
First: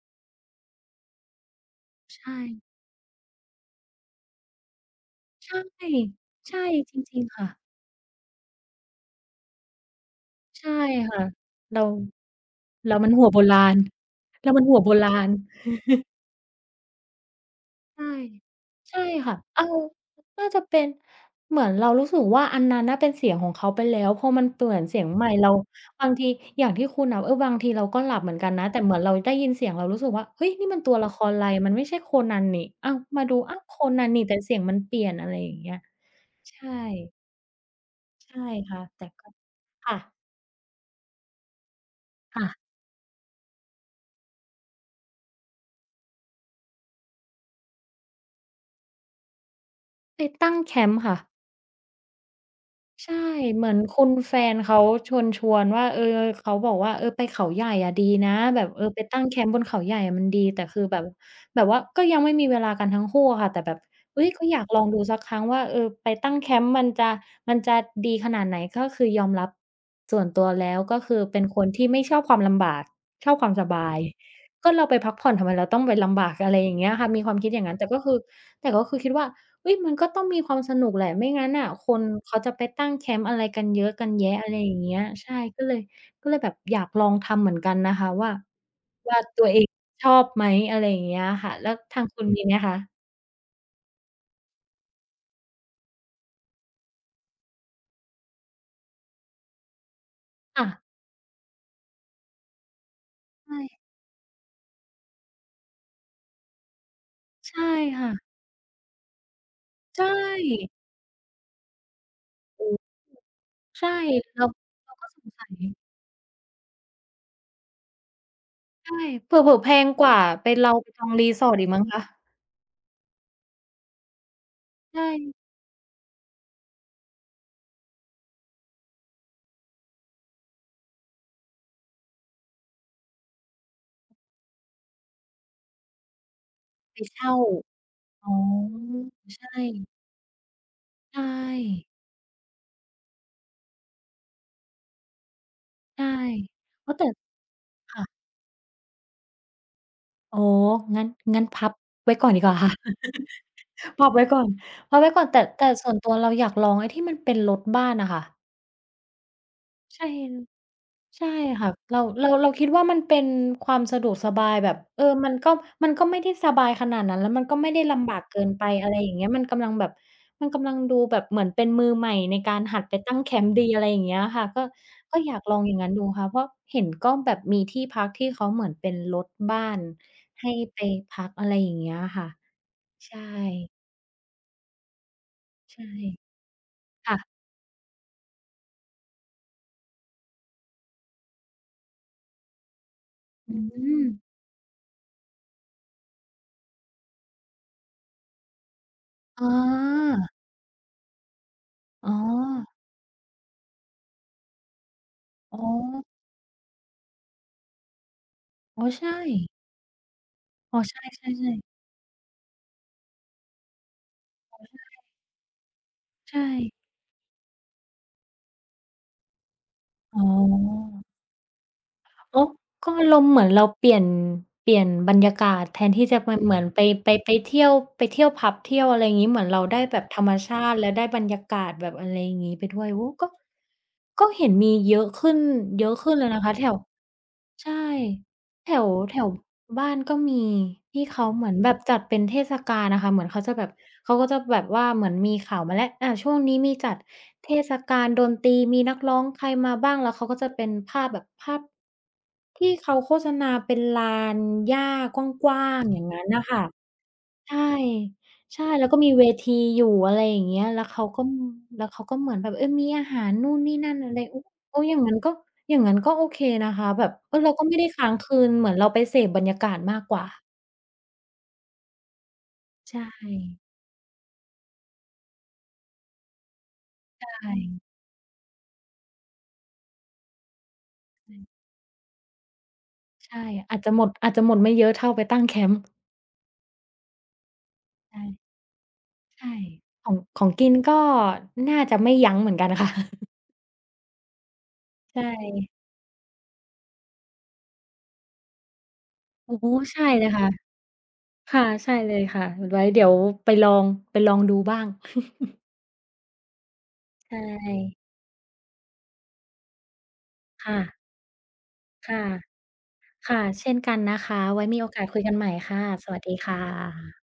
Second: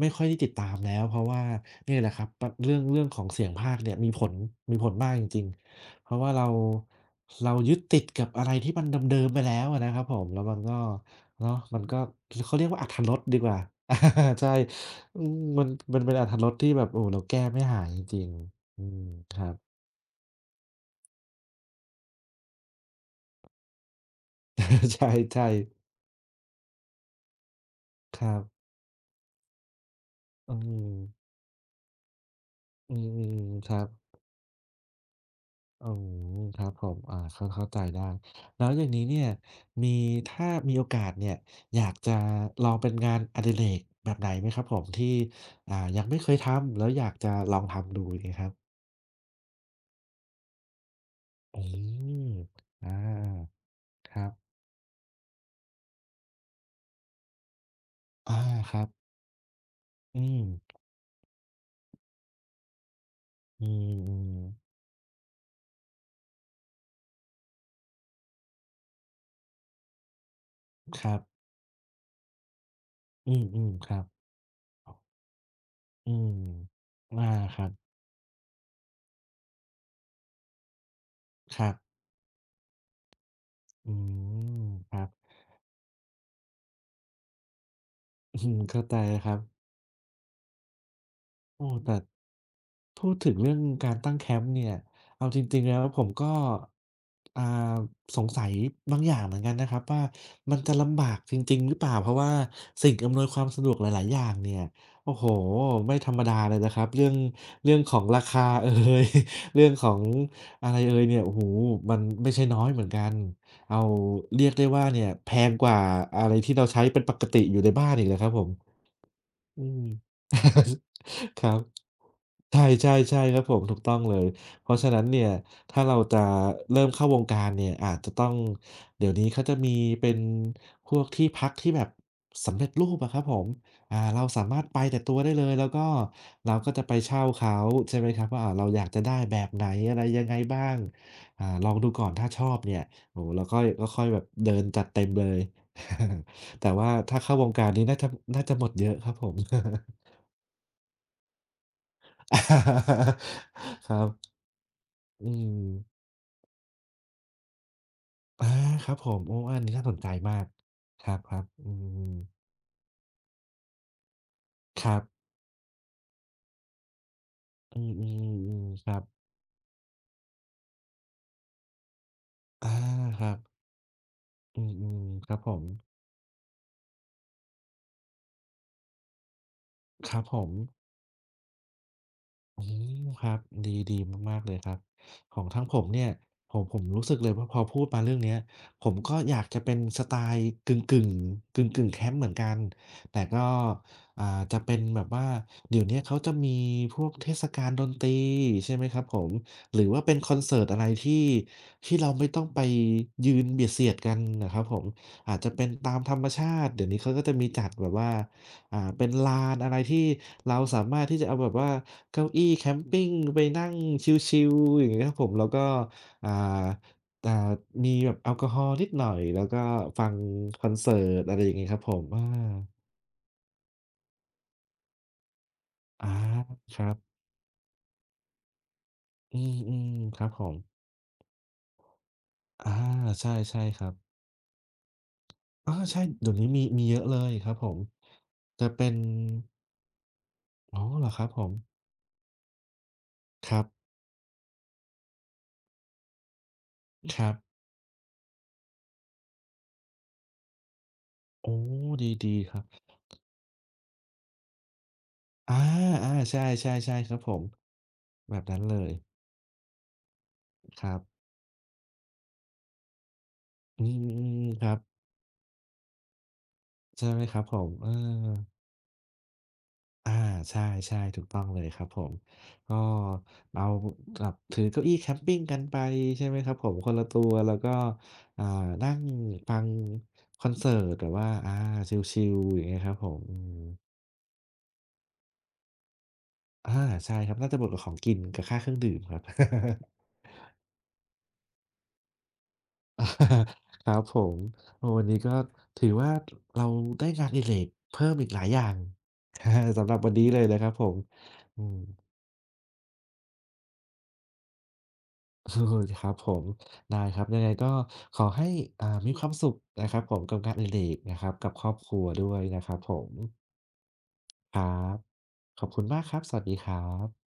[SPEAKER 2] ไม่ค่อยได้ติดตามแล้วเพราะว่าเนี่ยแหละครับ
[SPEAKER 1] ใช่
[SPEAKER 2] ปเรื่องเรื่องของเสียงพากย์เนี่ยมีผลมีผลมากจริง
[SPEAKER 1] ใช่
[SPEAKER 2] ๆเพราะว่าเรา
[SPEAKER 1] ใช่จริงๆค่ะ
[SPEAKER 2] เรายึดติดกับอะไรที่มันเดิมๆไปแล้วอะนะครับผมแล้วมัน
[SPEAKER 1] ใช่
[SPEAKER 2] ก็
[SPEAKER 1] ค่ะ
[SPEAKER 2] เนาะมัน
[SPEAKER 1] เรา
[SPEAKER 2] ก็เขาเรียกว่าอรร
[SPEAKER 1] แล้ว
[SPEAKER 2] ถ
[SPEAKER 1] มั
[SPEAKER 2] ร
[SPEAKER 1] น
[SPEAKER 2] ส
[SPEAKER 1] หัว
[SPEAKER 2] ดี
[SPEAKER 1] โบ
[SPEAKER 2] กว่า
[SPEAKER 1] ราณ
[SPEAKER 2] *laughs* อาใช่
[SPEAKER 1] แล้วมันหัวโบ
[SPEAKER 2] อื
[SPEAKER 1] ราณ
[SPEAKER 2] มมันมันเป็นอรรถรสที่แบบโอ้เราแก้ไม่หายจ
[SPEAKER 1] ใช่
[SPEAKER 2] ริงๆอื
[SPEAKER 1] ใช่
[SPEAKER 2] มค
[SPEAKER 1] ค่ะ
[SPEAKER 2] รั
[SPEAKER 1] เอา
[SPEAKER 2] บ
[SPEAKER 1] น่าจะเป็นเหมือนเรารู้สึกว่าอันนั้นน่ะเป็นเสียงของเขาไปแล้วพอมันเปลี่ยน
[SPEAKER 2] *laughs* ใ
[SPEAKER 1] เสียงใหม่
[SPEAKER 2] ช่
[SPEAKER 1] เรา
[SPEAKER 2] ๆ
[SPEAKER 1] บางทีอย่างที่คุณนะเออบางทีเราก็หลั
[SPEAKER 2] ค
[SPEAKER 1] บเหมื
[SPEAKER 2] รั
[SPEAKER 1] อน
[SPEAKER 2] บ
[SPEAKER 1] กันนะแต่เหมือนเราได้ยินเสียงเรารู้สึกว่าเฮ้ย
[SPEAKER 2] อื
[SPEAKER 1] นี่มัน
[SPEAKER 2] ม
[SPEAKER 1] ตัวละครไรมันไม่ใช่โคนันนี่อ้า
[SPEAKER 2] อื
[SPEAKER 1] วมา
[SPEAKER 2] ม
[SPEAKER 1] ดูอ้าว
[SPEAKER 2] ๆๆค
[SPEAKER 1] โค
[SPEAKER 2] รับ
[SPEAKER 1] นันนี่แต่เสียงมันเปลี่ยนอะไรอย่างเงี้ย
[SPEAKER 2] อืมครั
[SPEAKER 1] ใช่
[SPEAKER 2] บผมอาเข้าเข้าใจได้
[SPEAKER 1] ใช่
[SPEAKER 2] แล้วอ
[SPEAKER 1] ค่ะ
[SPEAKER 2] ย่างนี้
[SPEAKER 1] แต่
[SPEAKER 2] เนี่ย
[SPEAKER 1] ก็
[SPEAKER 2] มี
[SPEAKER 1] ค่ะ
[SPEAKER 2] ถ้ามีโอกาสเนี่ยอยากจะลอ
[SPEAKER 1] ค่ะ
[SPEAKER 2] งเป็นงานอดิเรกแบบไหนไหมครับผมที่อ่ายังไม่เคยทำแล้วอยากจะลองทำดูอะ้ครับ
[SPEAKER 1] ไปตั้งแคมป์ค่ะ
[SPEAKER 2] อืมอ
[SPEAKER 1] ใช่
[SPEAKER 2] า
[SPEAKER 1] เหมือนคุณ
[SPEAKER 2] ครับ
[SPEAKER 1] แฟนเขาชวนๆวนว่าเออเขาบอกว่าเออไปเขาใหญ่อะดีนะ
[SPEAKER 2] อา
[SPEAKER 1] แบบ
[SPEAKER 2] ค
[SPEAKER 1] เอ
[SPEAKER 2] รั
[SPEAKER 1] อ
[SPEAKER 2] บ
[SPEAKER 1] ไปตั้งแคมป์บนเขาใหญ่อะ
[SPEAKER 2] อื
[SPEAKER 1] มัน
[SPEAKER 2] ม
[SPEAKER 1] ดีแต่คือแบบแบบว่าก็ยังไม่มีเวลากันทั้งคู่อะค่ะแต่
[SPEAKER 2] อื
[SPEAKER 1] แบบ
[SPEAKER 2] มอื
[SPEAKER 1] เฮ้
[SPEAKER 2] ม
[SPEAKER 1] ยก็อยากลองดูสักครั้งว่าเออไปตั้งแคมป์มันจะมันจะดีขนาดไหนก็คือยอมรับส่วนตัวแล้วก็
[SPEAKER 2] ค
[SPEAKER 1] คื
[SPEAKER 2] รั
[SPEAKER 1] อ
[SPEAKER 2] บ
[SPEAKER 1] เป็นคนที่ไม่ชอบความลำบากช
[SPEAKER 2] อื
[SPEAKER 1] อบค
[SPEAKER 2] ม
[SPEAKER 1] วาม
[SPEAKER 2] อื
[SPEAKER 1] ส
[SPEAKER 2] มค
[SPEAKER 1] บา
[SPEAKER 2] รั
[SPEAKER 1] ย
[SPEAKER 2] บ
[SPEAKER 1] ก็เราไปพักผ่อนทำไมเราต้องไป
[SPEAKER 2] อื
[SPEAKER 1] ลำ
[SPEAKER 2] ม
[SPEAKER 1] บากอะไรอย่างเงี้ยค่ะมี
[SPEAKER 2] อา
[SPEAKER 1] ความคิด
[SPEAKER 2] ค
[SPEAKER 1] อย่า
[SPEAKER 2] รั
[SPEAKER 1] งงั้นแต่
[SPEAKER 2] บ
[SPEAKER 1] ก็คือแต่ก็คือคิดว่า เฮ้ยมันก็ต้องมีความสนุกแหละไม่งั้น
[SPEAKER 2] ค
[SPEAKER 1] น่ะ
[SPEAKER 2] รับ
[SPEAKER 1] คนเขาจะไปตั้งแคมป์อะไรกันเย
[SPEAKER 2] อื
[SPEAKER 1] อะกันแยะอะไร
[SPEAKER 2] ม
[SPEAKER 1] อย่าง
[SPEAKER 2] ค
[SPEAKER 1] เงี้ย
[SPEAKER 2] รับ
[SPEAKER 1] ใช่ก็เลยก็เลยแบบอยากลองทำเหมือนกันนะคะว่า
[SPEAKER 2] *laughs* อืมเข้าใจ
[SPEAKER 1] ว่า
[SPEAKER 2] ครั
[SPEAKER 1] ตัวเอ
[SPEAKER 2] บ
[SPEAKER 1] งชอบไหมอะไรอย่างเงี้ยค่ะ
[SPEAKER 2] โอ้
[SPEAKER 1] แล้ว
[SPEAKER 2] แต่
[SPEAKER 1] ทางคุณมีไหมคะ
[SPEAKER 2] พูดถึงเรื่องการตั้งแคมป์เนี่ยเอาจริงๆแล้วผมก็อ่าสงสัยบางอย่างเหมือนกันนะครับว่ามัน
[SPEAKER 1] ค่ะ
[SPEAKER 2] จะลำบากจริงๆหรือเปล่าเพราะว่าสิ่งอำนวยความสะดวก
[SPEAKER 1] ใช่
[SPEAKER 2] หลายๆอย่างเนี่ยโอ้โฮไม่ธรรมดาเลยนะครับเรื่อง
[SPEAKER 1] ใช่
[SPEAKER 2] เรื่องของรา
[SPEAKER 1] ค่ะ
[SPEAKER 2] คาเอย *laughs* เรื่องของ
[SPEAKER 1] ใช
[SPEAKER 2] อะ
[SPEAKER 1] ่
[SPEAKER 2] ไรเอยเนี่ยโอ้โฮมันไม่ใช่น้อย
[SPEAKER 1] โอ้
[SPEAKER 2] เหมือนกันเอา
[SPEAKER 1] ใช่เรา
[SPEAKER 2] เรียกได้ว่า
[SPEAKER 1] เรา
[SPEAKER 2] เนี่
[SPEAKER 1] ก็
[SPEAKER 2] ย
[SPEAKER 1] สง
[SPEAKER 2] แพ
[SPEAKER 1] สั
[SPEAKER 2] ง
[SPEAKER 1] ย
[SPEAKER 2] กว่าอะไรที่เราใช้เป็นปกติอยู่ในบ้านอีกเลยครับผม
[SPEAKER 1] ใช่เผลอ
[SPEAKER 2] อื
[SPEAKER 1] ๆแพ
[SPEAKER 2] ม
[SPEAKER 1] งกว่าไปเราไปจอง
[SPEAKER 2] *laughs* ครั
[SPEAKER 1] resort
[SPEAKER 2] บ
[SPEAKER 1] อีกมั้งคะ
[SPEAKER 2] ใช่ใช่ใช่ครับผมถูกต้องเลยเพราะฉะนั้นเนี่ย
[SPEAKER 1] ใช่
[SPEAKER 2] ถ้าเราจะเริ่มเข้าวงการเนี่ยอาจจะต้องเดี๋ยวนี้เขาจะมีเป็นพวกที่พักที่แบบสำเร็จรูปอะครับผมอ่าเราสามารถไปแต่ตัวได้เลยแล้วก็เราก็จะไป
[SPEAKER 1] ไป
[SPEAKER 2] เช่า
[SPEAKER 1] เช่า
[SPEAKER 2] เขาใช่ไหมครั
[SPEAKER 1] อ๋
[SPEAKER 2] บ
[SPEAKER 1] อ
[SPEAKER 2] ว่าอ่าเราอยากจะได้แบ
[SPEAKER 1] ใช
[SPEAKER 2] บไหนอะไร
[SPEAKER 1] ่
[SPEAKER 2] ยังไงบ้าง
[SPEAKER 1] ใช่
[SPEAKER 2] อ่าลองดูก่อนถ้าชอบเนี่ยโอ้เราค่อยก็ค่อยแบบเดินจัดเต็มเลย
[SPEAKER 1] ใช่
[SPEAKER 2] *laughs* แต่ว่า
[SPEAKER 1] อ้อแต่
[SPEAKER 2] ถ้าเข้าวงการนี้น่าจะ
[SPEAKER 1] ค่ะ
[SPEAKER 2] น่าจะหมดเยอะครับผม
[SPEAKER 1] อ๋องั้นงั้นพับไว้ก่อนดีกว่า *laughs* ค่ะ
[SPEAKER 2] *laughs* ค
[SPEAKER 1] *laughs*
[SPEAKER 2] รั
[SPEAKER 1] พับไว้
[SPEAKER 2] บ
[SPEAKER 1] ก่อนพับไว้ก่อน
[SPEAKER 2] อื
[SPEAKER 1] แต่
[SPEAKER 2] ม
[SPEAKER 1] แต่ส่วนตัวเราอยากลองไอ้ที่มันเป็นรถบ้านอะค่ะ
[SPEAKER 2] อาครับผมโอ้อันนี้น่าสนใจ
[SPEAKER 1] ใช่
[SPEAKER 2] มากค
[SPEAKER 1] ใช่
[SPEAKER 2] รับๆ
[SPEAKER 1] ค่ะ
[SPEAKER 2] อื
[SPEAKER 1] เรา
[SPEAKER 2] ม
[SPEAKER 1] เราเราคิดว่ามันเป็นความสะดวกสบายแบบ
[SPEAKER 2] ครั
[SPEAKER 1] เอ
[SPEAKER 2] บ
[SPEAKER 1] อมันก็มันก็ไม่ได้สบายขนาดนั้นแล้วมันก็ไม่
[SPEAKER 2] อื
[SPEAKER 1] ได้ลำบากเกินไป
[SPEAKER 2] มๆๆค
[SPEAKER 1] อะไร
[SPEAKER 2] รับ
[SPEAKER 1] อย่างเงี้ยมันกำลังแบบมันกำลังดูแบบเหมือนเป็นมือใหม่ในการ
[SPEAKER 2] อา
[SPEAKER 1] หัดไปตั้ง
[SPEAKER 2] ค
[SPEAKER 1] แค
[SPEAKER 2] รับ
[SPEAKER 1] มป์ดีอะไรอย่างเงี้ยค่ะ
[SPEAKER 2] อื
[SPEAKER 1] ก็
[SPEAKER 2] ม
[SPEAKER 1] ก็
[SPEAKER 2] ๆค
[SPEAKER 1] อ
[SPEAKER 2] รั
[SPEAKER 1] ยา
[SPEAKER 2] บ
[SPEAKER 1] ก
[SPEAKER 2] ผ
[SPEAKER 1] ลอง
[SPEAKER 2] ม
[SPEAKER 1] อย่างงั้นดูค่ะเพราะเห็นก็แบบมีที่พักที่เขาเหมือนเป็นรถบ้าน
[SPEAKER 2] ครับผ
[SPEAKER 1] ให้
[SPEAKER 2] ม
[SPEAKER 1] ไปพักอะไรอย่างเงี้ยค่ะ
[SPEAKER 2] อืม
[SPEAKER 1] ใช่
[SPEAKER 2] ครับดีดีมากๆเลยครับของทั้งผม
[SPEAKER 1] ใช่
[SPEAKER 2] เนี่ยผมผมรู้สึ
[SPEAKER 1] ค่ะ
[SPEAKER 2] กเลยว่าพอพูดมาเรื่องเนี้ยผมก็อยากจะเป็นสไตล์กึ่งๆกึ่งกึ่งแคมป์เหมือนกันแต่ก็
[SPEAKER 1] อืม
[SPEAKER 2] อ่าจะเป็นแบบว่าเดี๋ยวเนี้ยเขาจะมีพวกเทศกาลดนตรีใช่ไหมครับผม
[SPEAKER 1] อ๋อ
[SPEAKER 2] หรือว่าเป็นคอนเสิร์ตอะไรที่ที่เรา
[SPEAKER 1] อ๋อ
[SPEAKER 2] ไม่ต้องไปยืนเบียดเสียดกันนะครับผมอาจจะ
[SPEAKER 1] อ๋อ
[SPEAKER 2] เป็นตามธรรมชาติเดี๋ยวนี้เขาก็จะมีจัดแบบว่าอ่า
[SPEAKER 1] อ๋อ
[SPEAKER 2] เป็น
[SPEAKER 1] ใช่
[SPEAKER 2] ลานอะไรที่เรา
[SPEAKER 1] อ๋
[SPEAKER 2] สา
[SPEAKER 1] อ
[SPEAKER 2] มารถที่
[SPEAKER 1] ใช
[SPEAKER 2] จะเอาแบ
[SPEAKER 1] ่
[SPEAKER 2] บ
[SPEAKER 1] ๆ
[SPEAKER 2] ว่า
[SPEAKER 1] ๆ
[SPEAKER 2] เก้าอี้แคมปิงไปนั่งชิลๆอย่างงี้ครับผมแล้วก็อ่า
[SPEAKER 1] ใช่
[SPEAKER 2] อ่ามีแบบแอลกอฮอล์นิดหน่อยแล้วก็ฟัง
[SPEAKER 1] อ๋
[SPEAKER 2] คอนเสิ
[SPEAKER 1] อ
[SPEAKER 2] ร์ตอะไรอย่างงี้ครับผมอ
[SPEAKER 1] อ๋อ
[SPEAKER 2] า
[SPEAKER 1] ก็อารมณ์เหมือนเราเปลี่ยนเปลี่ยนบรรยากาศแทนที่
[SPEAKER 2] อา
[SPEAKER 1] จะไปเหมือน
[SPEAKER 2] ค
[SPEAKER 1] ไป
[SPEAKER 2] รับ
[SPEAKER 1] ไปไปเที่ยวไปเที่ยวผับเที่ยวอะไรอย่างงี้เห
[SPEAKER 2] อื
[SPEAKER 1] มือนเราได้
[SPEAKER 2] ม
[SPEAKER 1] แบบ
[SPEAKER 2] ๆ
[SPEAKER 1] ธ
[SPEAKER 2] ค
[SPEAKER 1] ร
[SPEAKER 2] รั
[SPEAKER 1] ร
[SPEAKER 2] บ
[SPEAKER 1] ม
[SPEAKER 2] ผม
[SPEAKER 1] ชาติและได้บรรยากาศแบบอะไรอย่างงี้ไป
[SPEAKER 2] อา
[SPEAKER 1] ด้วยโอ้ก็
[SPEAKER 2] ใช่ใช่ครับ
[SPEAKER 1] ก็เห็นมีเยอะขึ้น
[SPEAKER 2] อา
[SPEAKER 1] เยอะ
[SPEAKER 2] ใช่
[SPEAKER 1] ขึ้นเล
[SPEAKER 2] เดี๋
[SPEAKER 1] ย
[SPEAKER 2] ยว
[SPEAKER 1] นะ
[SPEAKER 2] นี้
[SPEAKER 1] คะ
[SPEAKER 2] มี
[SPEAKER 1] แถว
[SPEAKER 2] มีเยอะเลยครับผม
[SPEAKER 1] ใช่
[SPEAKER 2] จะ
[SPEAKER 1] แถว
[SPEAKER 2] เป็น
[SPEAKER 1] แถวบ้านก็มี
[SPEAKER 2] อ๋อ
[SPEAKER 1] ที่
[SPEAKER 2] เหรอค
[SPEAKER 1] เขา
[SPEAKER 2] รับผ
[SPEAKER 1] เหมื
[SPEAKER 2] ม
[SPEAKER 1] อนแบบจัดเป็นเทศกาลน่ะค่ะเหมือนเขา
[SPEAKER 2] ค
[SPEAKER 1] จะ
[SPEAKER 2] รั
[SPEAKER 1] แบบ
[SPEAKER 2] บ
[SPEAKER 1] เขาก็จะแบบว่าเหมือนมีข่าวมาแล้วอาช่วงนี้มีจัด
[SPEAKER 2] ครับ
[SPEAKER 1] เทศกาลดนตรีมีนักร้องใครมาบ้างแล้วเขาก็จะเป็นภาพแบบภา
[SPEAKER 2] โอ้
[SPEAKER 1] พ
[SPEAKER 2] ดีๆครับ
[SPEAKER 1] ที่เขาโฆษณาเป็นลาน
[SPEAKER 2] อา
[SPEAKER 1] อย่างงั้น
[SPEAKER 2] ๆใช
[SPEAKER 1] น่ะค่ะ
[SPEAKER 2] ่ๆๆครับผม
[SPEAKER 1] ใช่
[SPEAKER 2] แบบนั้น
[SPEAKER 1] ใช่
[SPEAKER 2] เล
[SPEAKER 1] แล้ว
[SPEAKER 2] ย
[SPEAKER 1] ก็มีเวทีอยู่อะไรอย่างเงี้ยแล้
[SPEAKER 2] ค
[SPEAKER 1] ว
[SPEAKER 2] รั
[SPEAKER 1] เขาก็
[SPEAKER 2] บ
[SPEAKER 1] แล้วเขาก็เหมือนแบบเออมีอาหารนู่นนี่
[SPEAKER 2] อื
[SPEAKER 1] นั่นอะไรโอ้
[SPEAKER 2] มๆๆครั
[SPEAKER 1] โอ้
[SPEAKER 2] บ
[SPEAKER 1] อย่างงั้นก็อย่างงั้นก็โอเคนะคะแบ
[SPEAKER 2] ใช่
[SPEAKER 1] บ
[SPEAKER 2] ไหม
[SPEAKER 1] เอ
[SPEAKER 2] ค
[SPEAKER 1] อ
[SPEAKER 2] รับ
[SPEAKER 1] เรา
[SPEAKER 2] ผ
[SPEAKER 1] ก็
[SPEAKER 2] ม
[SPEAKER 1] ไม่ได้
[SPEAKER 2] เออ
[SPEAKER 1] ค้างคืน เหมือนเราไปเสพบรรยากาศมาก
[SPEAKER 2] อา
[SPEAKER 1] กว่า
[SPEAKER 2] ใช่ๆถูกต้องเลยครับผมก็
[SPEAKER 1] ใช่
[SPEAKER 2] เอาแบบถือเก้าอี้แคมปิงกันไปใช่ไหมครับผม คนละตั
[SPEAKER 1] ใช
[SPEAKER 2] ว แล้วก็
[SPEAKER 1] ่
[SPEAKER 2] อ่านั่งฟังคอนเสิร์ตแบบว่าอาชิลๆอย่างเงี้ยครับผม
[SPEAKER 1] ๆ
[SPEAKER 2] อื
[SPEAKER 1] ใช่
[SPEAKER 2] ม
[SPEAKER 1] อาจจะหมดอาจจะหมดไม่เยอะเท่าไปตั้งแคมป์
[SPEAKER 2] อาใช่ครับ น่าจะบวกกับของกินกับ
[SPEAKER 1] ใช่
[SPEAKER 2] ค่าเครื่องดื่มครับ *laughs*
[SPEAKER 1] ใช่ของของกินก็น่าจะไม่ยั้งเหมือนกันค่ะ *laughs*
[SPEAKER 2] อาครับผมโอ้วันนี้
[SPEAKER 1] ใช่
[SPEAKER 2] ก็ถือว่าเราได้งานอดิเรกเพิ่มอีกหลายอย่าง *laughs* อา
[SPEAKER 1] โอ้โฮ
[SPEAKER 2] สำหรับ
[SPEAKER 1] ใช่
[SPEAKER 2] วัน
[SPEAKER 1] เล
[SPEAKER 2] นี้
[SPEAKER 1] ย
[SPEAKER 2] เลย
[SPEAKER 1] ค่ะ
[SPEAKER 2] นะครับผมอื
[SPEAKER 1] ค่ะ
[SPEAKER 2] ม
[SPEAKER 1] ใช่เลยค่ะไว้เดี๋ยวไปลอง ไปลองดูบ้าง
[SPEAKER 2] เออ
[SPEAKER 1] *laughs*
[SPEAKER 2] ครับผมได้ครับ
[SPEAKER 1] ใช่
[SPEAKER 2] ยังไงก็ขอให้อ่ามีความสุขนะครับผมกับงานอดิเร
[SPEAKER 1] ค่ะ
[SPEAKER 2] กนะครับกับครอบครัว
[SPEAKER 1] ค่ะ
[SPEAKER 2] ด้วยนะครับผม
[SPEAKER 1] ค่ะเช่นกันนะคะ
[SPEAKER 2] ค
[SPEAKER 1] ไว้
[SPEAKER 2] รั
[SPEAKER 1] มีโอ
[SPEAKER 2] บ
[SPEAKER 1] กาสคุยกันใหม่
[SPEAKER 2] ขอบคุ
[SPEAKER 1] ค่ะ
[SPEAKER 2] ณมาก
[SPEAKER 1] ส
[SPEAKER 2] ครั
[SPEAKER 1] วัส
[SPEAKER 2] บส
[SPEAKER 1] ดี
[SPEAKER 2] วัสดี
[SPEAKER 1] ค่ะ
[SPEAKER 2] ครับ